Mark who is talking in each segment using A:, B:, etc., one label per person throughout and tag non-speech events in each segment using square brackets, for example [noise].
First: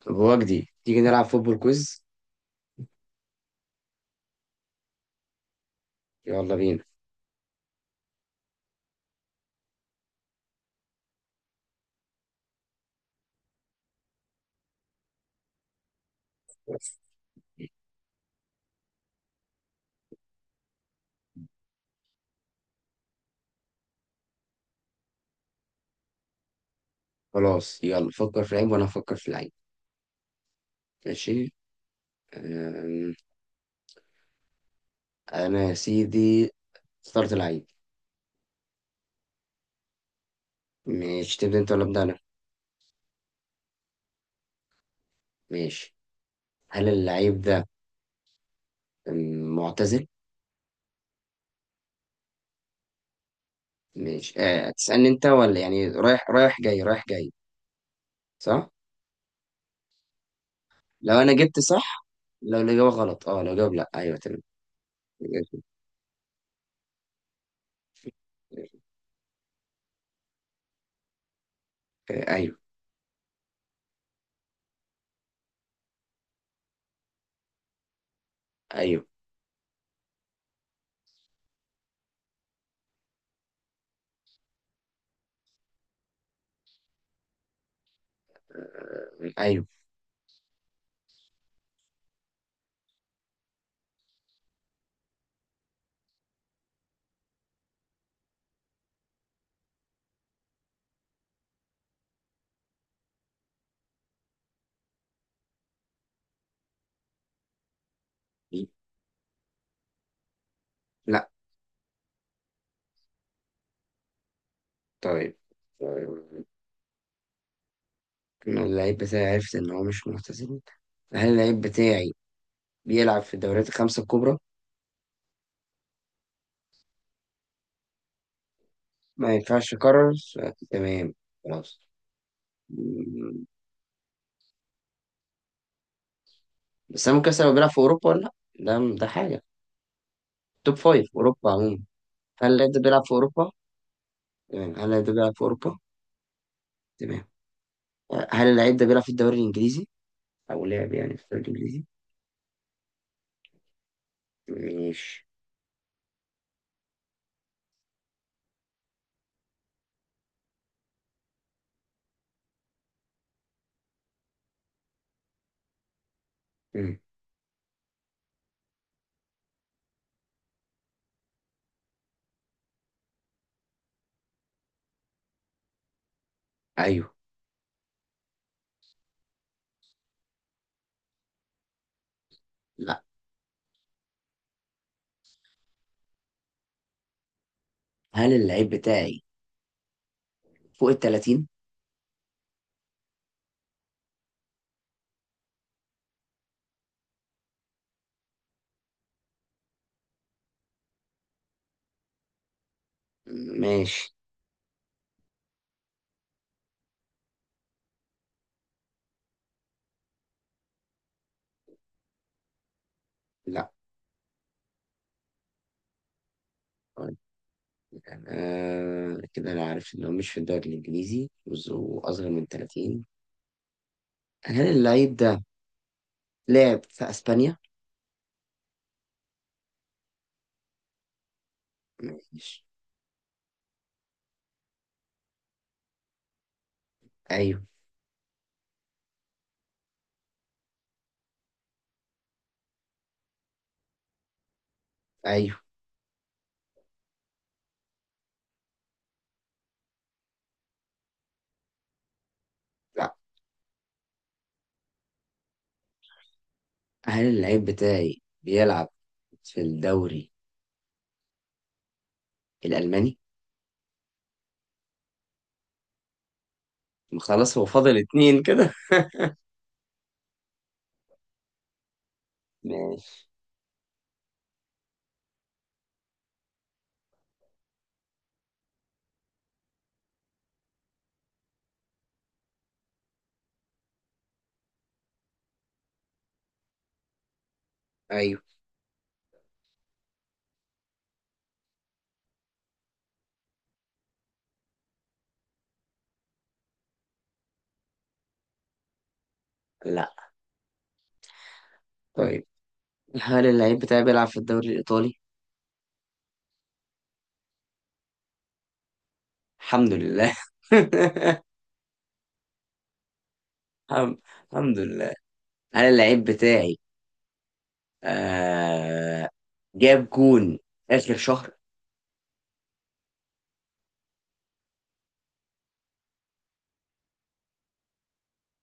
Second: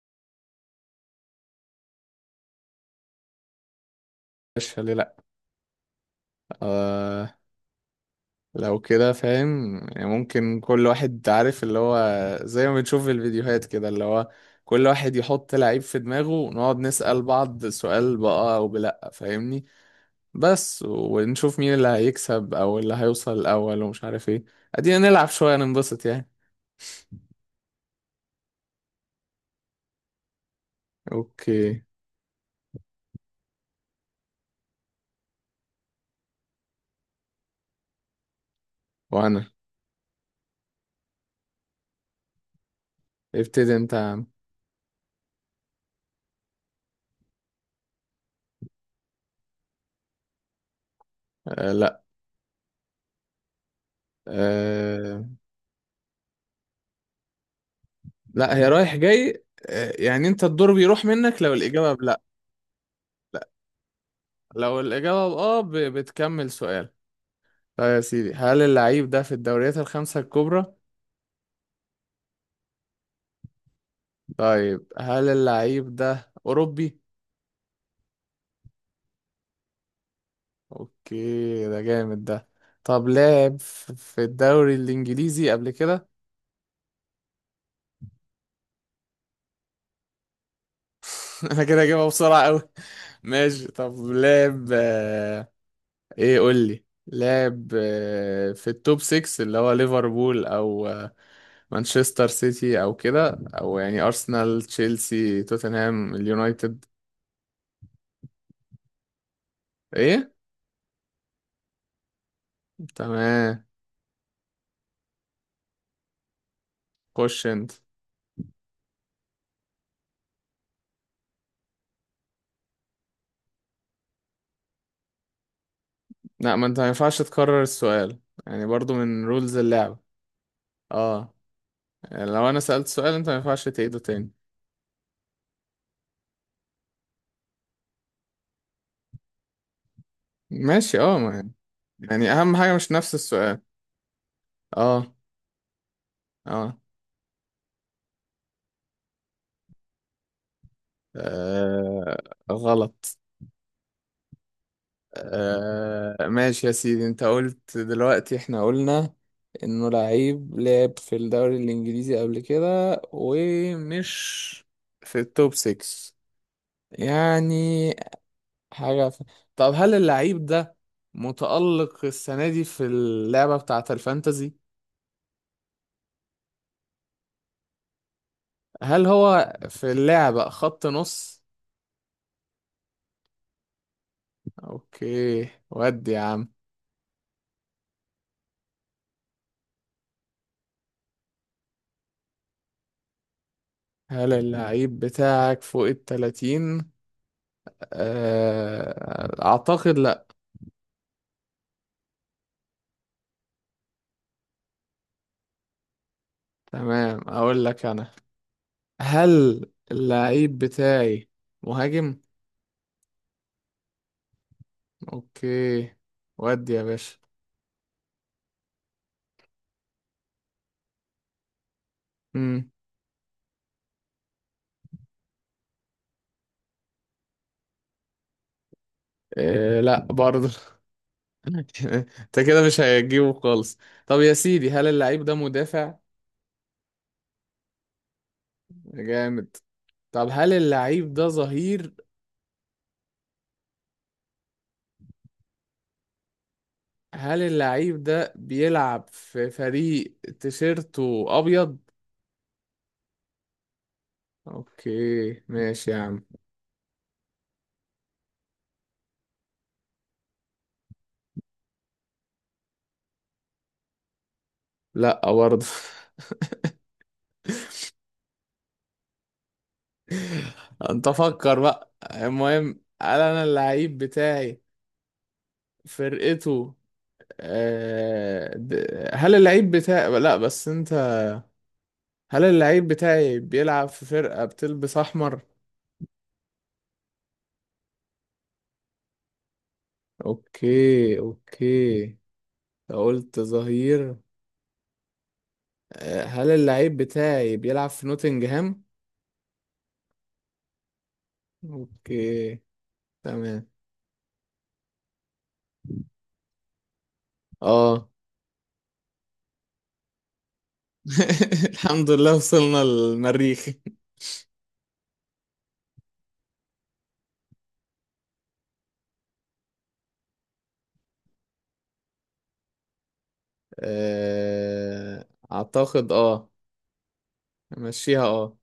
A: طب هو جديد تيجي نلعب فوتبول كويز.
B: مش ليه، لأ.
A: يلا بينا.
B: آه. لو كده فاهم يعني، ممكن كل واحد عارف اللي هو، زي ما بنشوف في الفيديوهات كده، اللي هو كل واحد يحط لعيب في دماغه، ونقعد نسأل بعض سؤال بقى أو بلأ، فاهمني؟ بس ونشوف مين اللي هيكسب أو اللي هيوصل الأول ومش عارف ايه. أدينا نلعب شوية ننبسط يعني.
A: خلاص، يلا فكر في لعيب وانا هفكر في لعيب. ماشي.
B: أوكي.
A: أم، انا يا سيدي اخترت لعيب.
B: وأنا.
A: ماشي، تبدا انت ولا ابدا انا؟
B: ابتدي أنت يا عم.
A: ماشي. هل اللعيب ده معتزل؟
B: آه. لأ.
A: ماشي. أه، تسألني
B: آه.
A: انت ولا يعني رايح جاي؟
B: لأ، هي
A: صح.
B: رايح جاي. آه يعني أنت الدور بيروح
A: لو انا
B: منك لو
A: جبت
B: الإجابة
A: صح،
B: بلأ.
A: لو الاجابه غلط اه، لو جاوب لا ايوه تمام.
B: لو الإجابة بآه بتكمل سؤال. طيب يا سيدي، هل اللعيب ده في الدوريات الخمسة الكبرى؟
A: أه، ايوه.
B: طيب، هل اللعيب ده أوروبي؟
A: ايوه.
B: أوكي، ده جامد ده. طب لعب في الدوري الإنجليزي قبل كده؟
A: ايوه.
B: [laughs] أنا كده هجيبها بسرعة أوي. ماشي، طب لعب، إيه، قول لي لعب، في التوب 6 اللي هو ليفربول، أو مانشستر سيتي، أو كده، أو يعني أرسنال تشيلسي توتنهام اليونايتد. إيه؟
A: لا.
B: تمام.
A: طيب. طيب.
B: خش انت.
A: إنه اللعيب بتاعي عرفت إن هو مش ملتزم. هل اللعيب بتاعي بيلعب في الدوريات الخمسة الكبرى؟
B: لا، ما انت ما ينفعش تكرر السؤال. يعني برضو من
A: ما
B: رولز
A: ينفعش
B: اللعبة.
A: أكرر، تمام.
B: اه.
A: خلاص.
B: يعني لو انا سألت سؤال، انت ما
A: م-
B: ينفعش تعيده تاني.
A: بس أنا ممكن أسأل، هو بيلعب في أوروبا ولا لأ؟ ده حاجة، توب
B: ماشي،
A: فايف
B: اه
A: أوروبا
B: ما،
A: عموما.
B: يعني
A: هل
B: اهم
A: اللعيب
B: حاجة
A: ده
B: مش
A: بيلعب في
B: نفس
A: أوروبا؟
B: السؤال.
A: تمام، هل اللعيب
B: اه.
A: ده بيلعب في أوروبا؟
B: اه.
A: تمام. هل اللعيب ده بيلعب في الدوري الإنجليزي؟ أو لعب يعني في الدوري الإنجليزي؟
B: آه، غلط.
A: ماشي.
B: آه، ماشي يا سيدي، انت قلت دلوقتي احنا قلنا انه لعيب لعب في الدوري الانجليزي قبل كده ومش في التوب 6.
A: مم.
B: يعني حاجة طب، هل اللعيب ده متألق السنة دي في اللعبة بتاعة الفانتزي؟
A: أيوه.
B: هل هو في اللعبة خط نص؟
A: لأ.
B: اوكي، ودي يا عم.
A: هل اللعيب بتاعي فوق ال 30؟
B: هل اللعيب بتاعك فوق التلاتين؟ اعتقد لا.
A: ماشي.
B: تمام، اقول لك انا. هل اللعيب بتاعي مهاجم؟
A: لأ.
B: اوكي، ودي يا باشا.
A: آه، كده انا عارف ان هو مش في الدوري الانجليزي واصغر من
B: مم.
A: 30. هل اللعيب ده لعب في اسبانيا؟
B: إيه، لا برضه. [laughs] انت كده
A: ماشي.
B: مش هتجيبه خالص. طب يا سيدي، هل اللعيب ده مدافع؟
A: ايوه.
B: جامد. طب هل اللعيب ده ظهير؟
A: ايوه.
B: هل اللعيب ده بيلعب في فريق تيشيرته ابيض؟
A: لا.
B: اوكي ماشي يا عم.
A: هل اللعيب بتاعي بيلعب في الدوري الالماني؟
B: لا برضه.
A: خلاص، هو فاضل اتنين كده.
B: [laughs] انت فكر بقى، المهم هل
A: ماشي.
B: انا اللعيب بتاعي فرقته، هل اللعيب بتاعي، لا بس انت، هل اللعيب بتاعي بيلعب في فرقة بتلبس احمر؟
A: ايوه.
B: اوكي اوكي. قلت ظهير. هل اللعيب بتاعي بيلعب في نوتنجهام؟
A: لا. طيب
B: اوكي.
A: هل
B: تمام.
A: اللعيب بتاعي بيلعب في الدوري الايطالي؟
B: اه.
A: الحمد لله. [laughs]
B: [laughs] الحمد لله وصلنا للمريخ.
A: الحم- الحمد لله. هل اللعيب بتاعي آه جاب جون اخر شهر؟
B: اعتقد اه. امشيها اه.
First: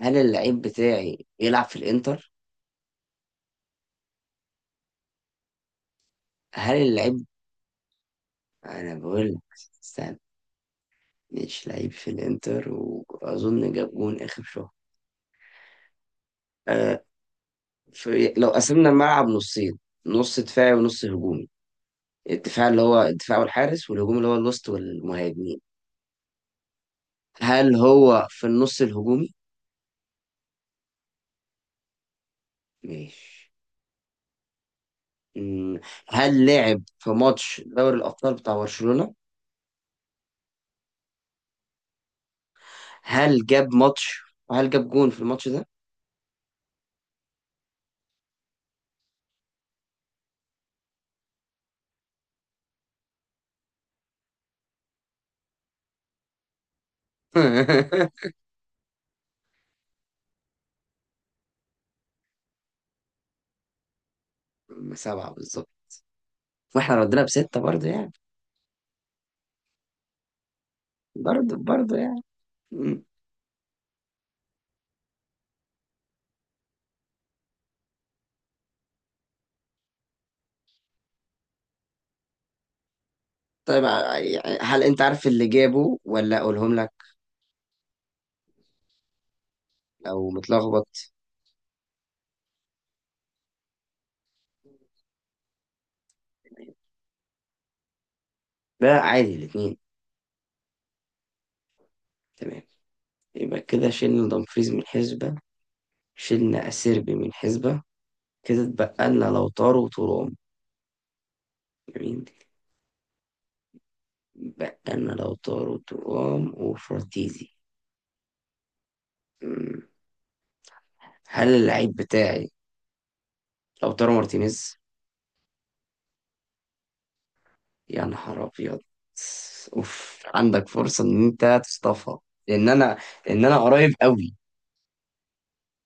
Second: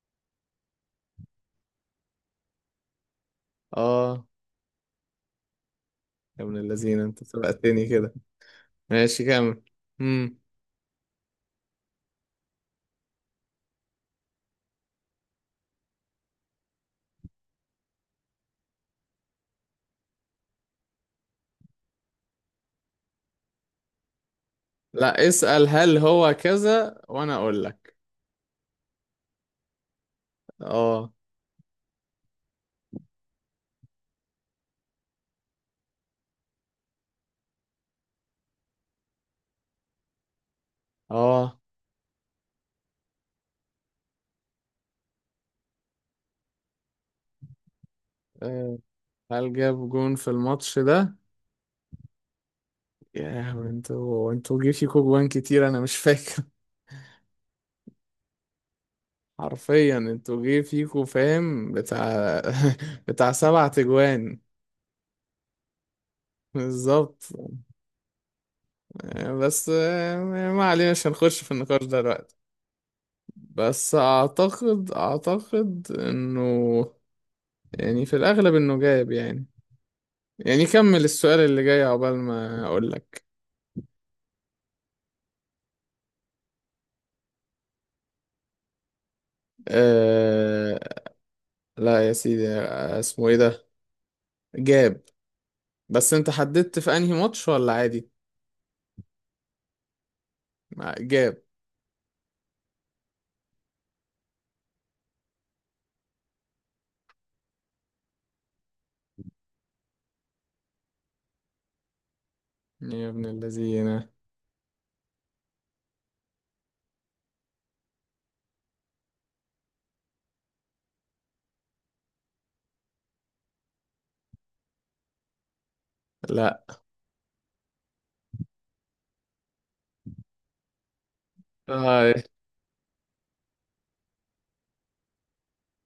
A: هل اللعيب بتاعي بيلعب في الانتر؟
B: اه. يا ابن
A: هل
B: اللذين، انت
A: اللعيب،
B: سبقتني كده.
A: انا
B: ماشي
A: بقول لك،
B: كمل.
A: استنى.
B: مم.
A: مش لعيب في الانتر واظن جاب جون اخر شهر. آه، لو قسمنا الملعب نصين، نص دفاعي ونص هجومي، الدفاع اللي هو الدفاع والحارس، والهجوم اللي هو الوسط
B: لا،
A: والمهاجمين.
B: اسأل هل هو كذا وانا اقول
A: هل
B: لك.
A: هو في النص الهجومي؟
B: اه.
A: ماشي. مم، هل لعب في ماتش دوري الابطال بتاع برشلونة؟
B: اه.
A: هل جاب ماتش وهل جاب جون في الماتش ده؟
B: آه، هل جاب جون في الماتش ده؟ يا انتوا انتوا جه فيكوا جوان كتير، انا مش فاكر. [laughs] حرفيا انتوا جه فيكوا، فاهم، بتاع. [laughs] بتاع سبع تجوان.
A: [laughs] سبعة بالظبط. واحنا ردينا
B: بالظبط.
A: بستة برضه يعني.
B: بس ما علينا، مش هنخش في
A: برضه
B: النقاش
A: برضه
B: ده
A: يعني.
B: دلوقتي.
A: مم.
B: بس اعتقد اعتقد انه، يعني في الاغلب انه جايب يعني، يعني كمل السؤال اللي جاي عقبال ما اقول لك.
A: طيب، يعني هل انت عارف اللي جابه ولا اقولهم لك لو
B: أه.
A: متلخبط؟
B: لا يا سيدي، اسمه ايه ده، جاب. بس انت حددت في انهي ماتش ولا عادي؟
A: ده عادي الاتنين.
B: جاب.
A: تمام. يبقى كده شلنا دمفريز من حسبة، شلنا أسيربي من حسبة، كده اتبقى لنا لوتارو وترام. جميل.
B: يا ابن الذين.
A: اتبقى لنا لوتارو وترام وفراتيزي. مم. هل اللعيب بتاعي لوتارو مارتينيز؟
B: لا.
A: يا نهار ابيض. اوف، عندك فرصه ان انت
B: آه
A: تصطفها. لان انا لان انا قريب قوي.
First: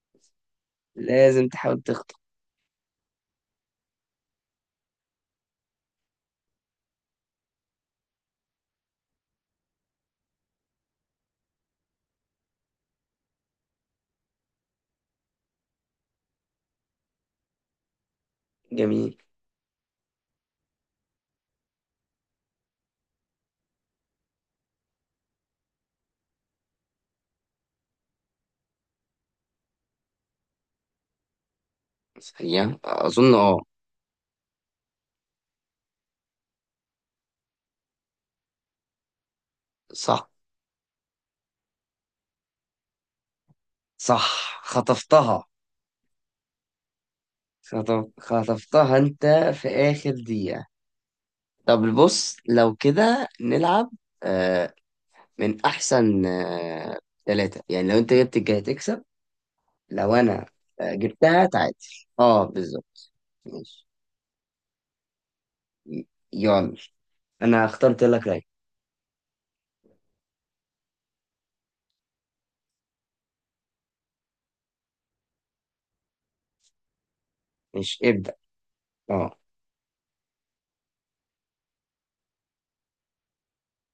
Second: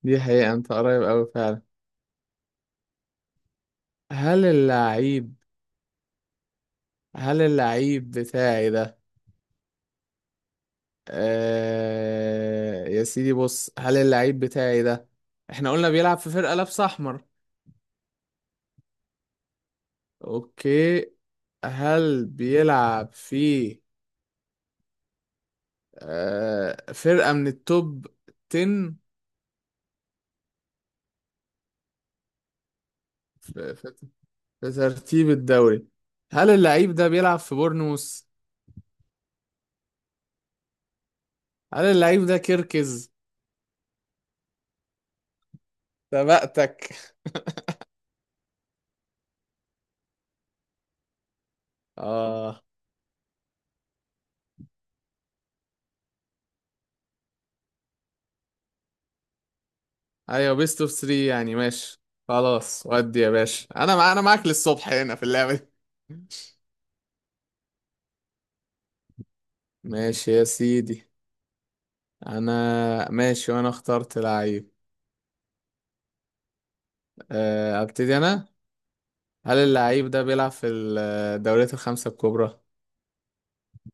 B: دي حقيقة، انت قريب اوي
A: لازم
B: فعلا.
A: تحاول تخطف.
B: هل اللعيب هل اللعيب بتاعي ده، آه يا سيدي بص، هل اللعيب بتاعي ده، احنا قلنا بيلعب في فرقة لابسة احمر.
A: جميل.
B: اوكي. هل بيلعب في آه فرقة من التوب 10
A: هي اظن اه.
B: في, في, في ترتيب الدوري؟ هل اللعيب ده بيلعب في بورنموث؟
A: صح.
B: هل اللعيب ده كيركز؟
A: صح، خطفتها.
B: سبقتك.
A: خطفتها انت في اخر دقيقه. طب بص،
B: آه
A: لو كده نلعب آه من احسن آه ثلاثه، يعني لو انت جبت الجاي تكسب. لو انا
B: ايوه بيست
A: آه
B: اوف 3
A: جبتها
B: يعني،
A: تعادل.
B: ماشي.
A: اه
B: خلاص
A: بالظبط.
B: ودي يا باشا،
A: ماشي.
B: انا معاك للصبح هنا في اللعبة دي.
A: يلا، انا اخترت لك لعيب.
B: ماشي يا سيدي. انا ماشي وانا اخترت لعيب.
A: مش
B: ابتدي
A: ابدأ.
B: انا.
A: اه.
B: هل اللعيب ده بيلعب في الدوريات الخمسة الكبرى؟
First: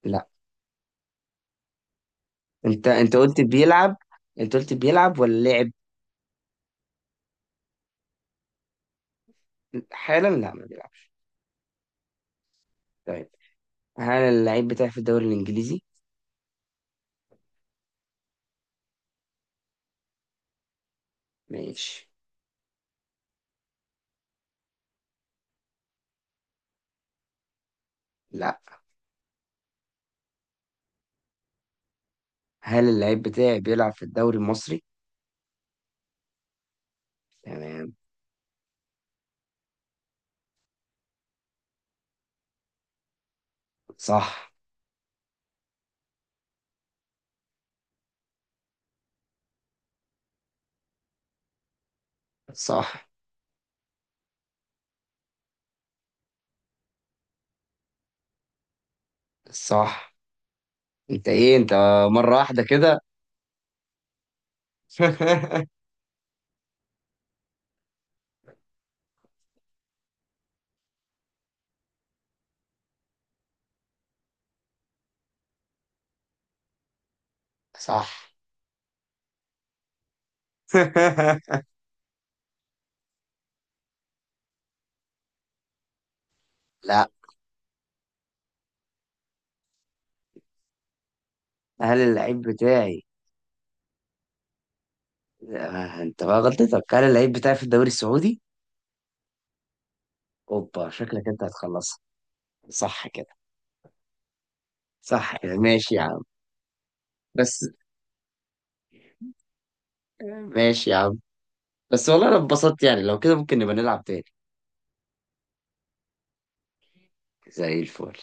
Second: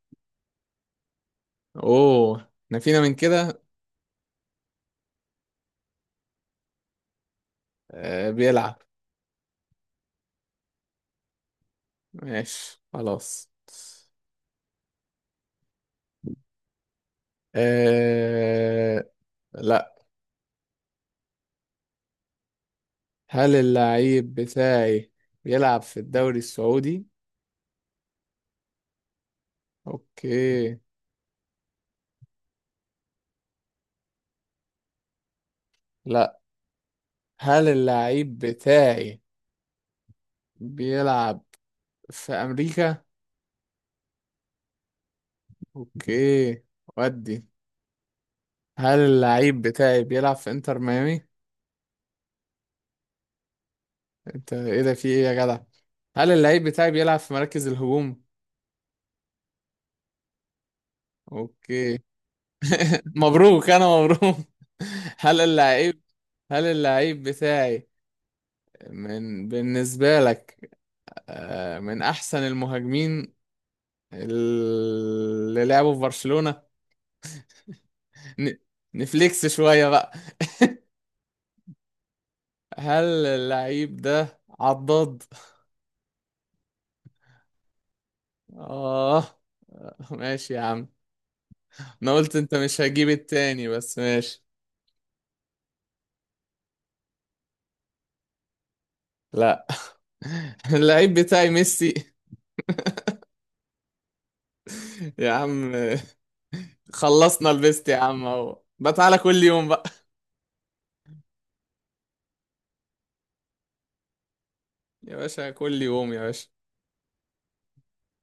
A: لا،
B: اوه، احنا
A: انت
B: فينا من
A: انت قلت
B: كده.
A: بيلعب. انت قلت بيلعب ولا لعب؟
B: بيلعب.
A: حالا لا ما بيلعبش.
B: ماشي
A: طيب
B: خلاص.
A: هل اللعيب بتاعي في الدوري الانجليزي؟
B: أه... لا.
A: ماشي.
B: هل اللعيب بتاعي بيلعب في الدوري السعودي؟
A: لا.
B: اوكي.
A: هل اللعيب بتاعي بيلعب في الدوري المصري؟
B: لا. هل
A: تمام.
B: اللعيب بتاعي بيلعب في أمريكا؟
A: صح.
B: أوكي، ودي. هل اللعيب بتاعي بيلعب في إنتر ميامي؟
A: صح.
B: أنت إيه ده، في إيه يا جدع؟ هل اللعيب بتاعي بيلعب في مراكز الهجوم؟
A: صح. انت ايه انت،
B: أوكي.
A: مرة واحدة كده؟
B: [laughs] مبروك أنا مبروك. [laughs] هل
A: [laughs]
B: اللعيب هل اللعيب بتاعي، من بالنسبة لك، من أحسن المهاجمين اللي لعبوا في برشلونة؟
A: صح.
B: ن- نفليكس شوية بقى.
A: [laughs]
B: هل اللعيب ده عضاد؟
A: لا،
B: اه. ماشي يا عم.
A: هل
B: انا قلت
A: اللعيب
B: انت مش
A: بتاعي
B: هجيب التاني بس ماشي.
A: آه، انت بقى غلطتك، هل اللعيب بتاعي في الدوري السعودي؟
B: لا. [laughs]
A: اوبا،
B: اللعيب
A: شكلك انت
B: بتاعي ميسي.
A: هتخلصها. صح كده.
B: يا
A: صح يعني،
B: عم.
A: ماشي يا عم.
B: خلصنا
A: بس
B: البيست يا عم، اهو بقى، تعالى كل يوم بقى.
A: ماشي يا عم. بس والله انا اتبسطت يعني، لو كده ممكن نبقى نلعب تاني
B: يا باشا كل يوم يا باشا.
A: زي الفل.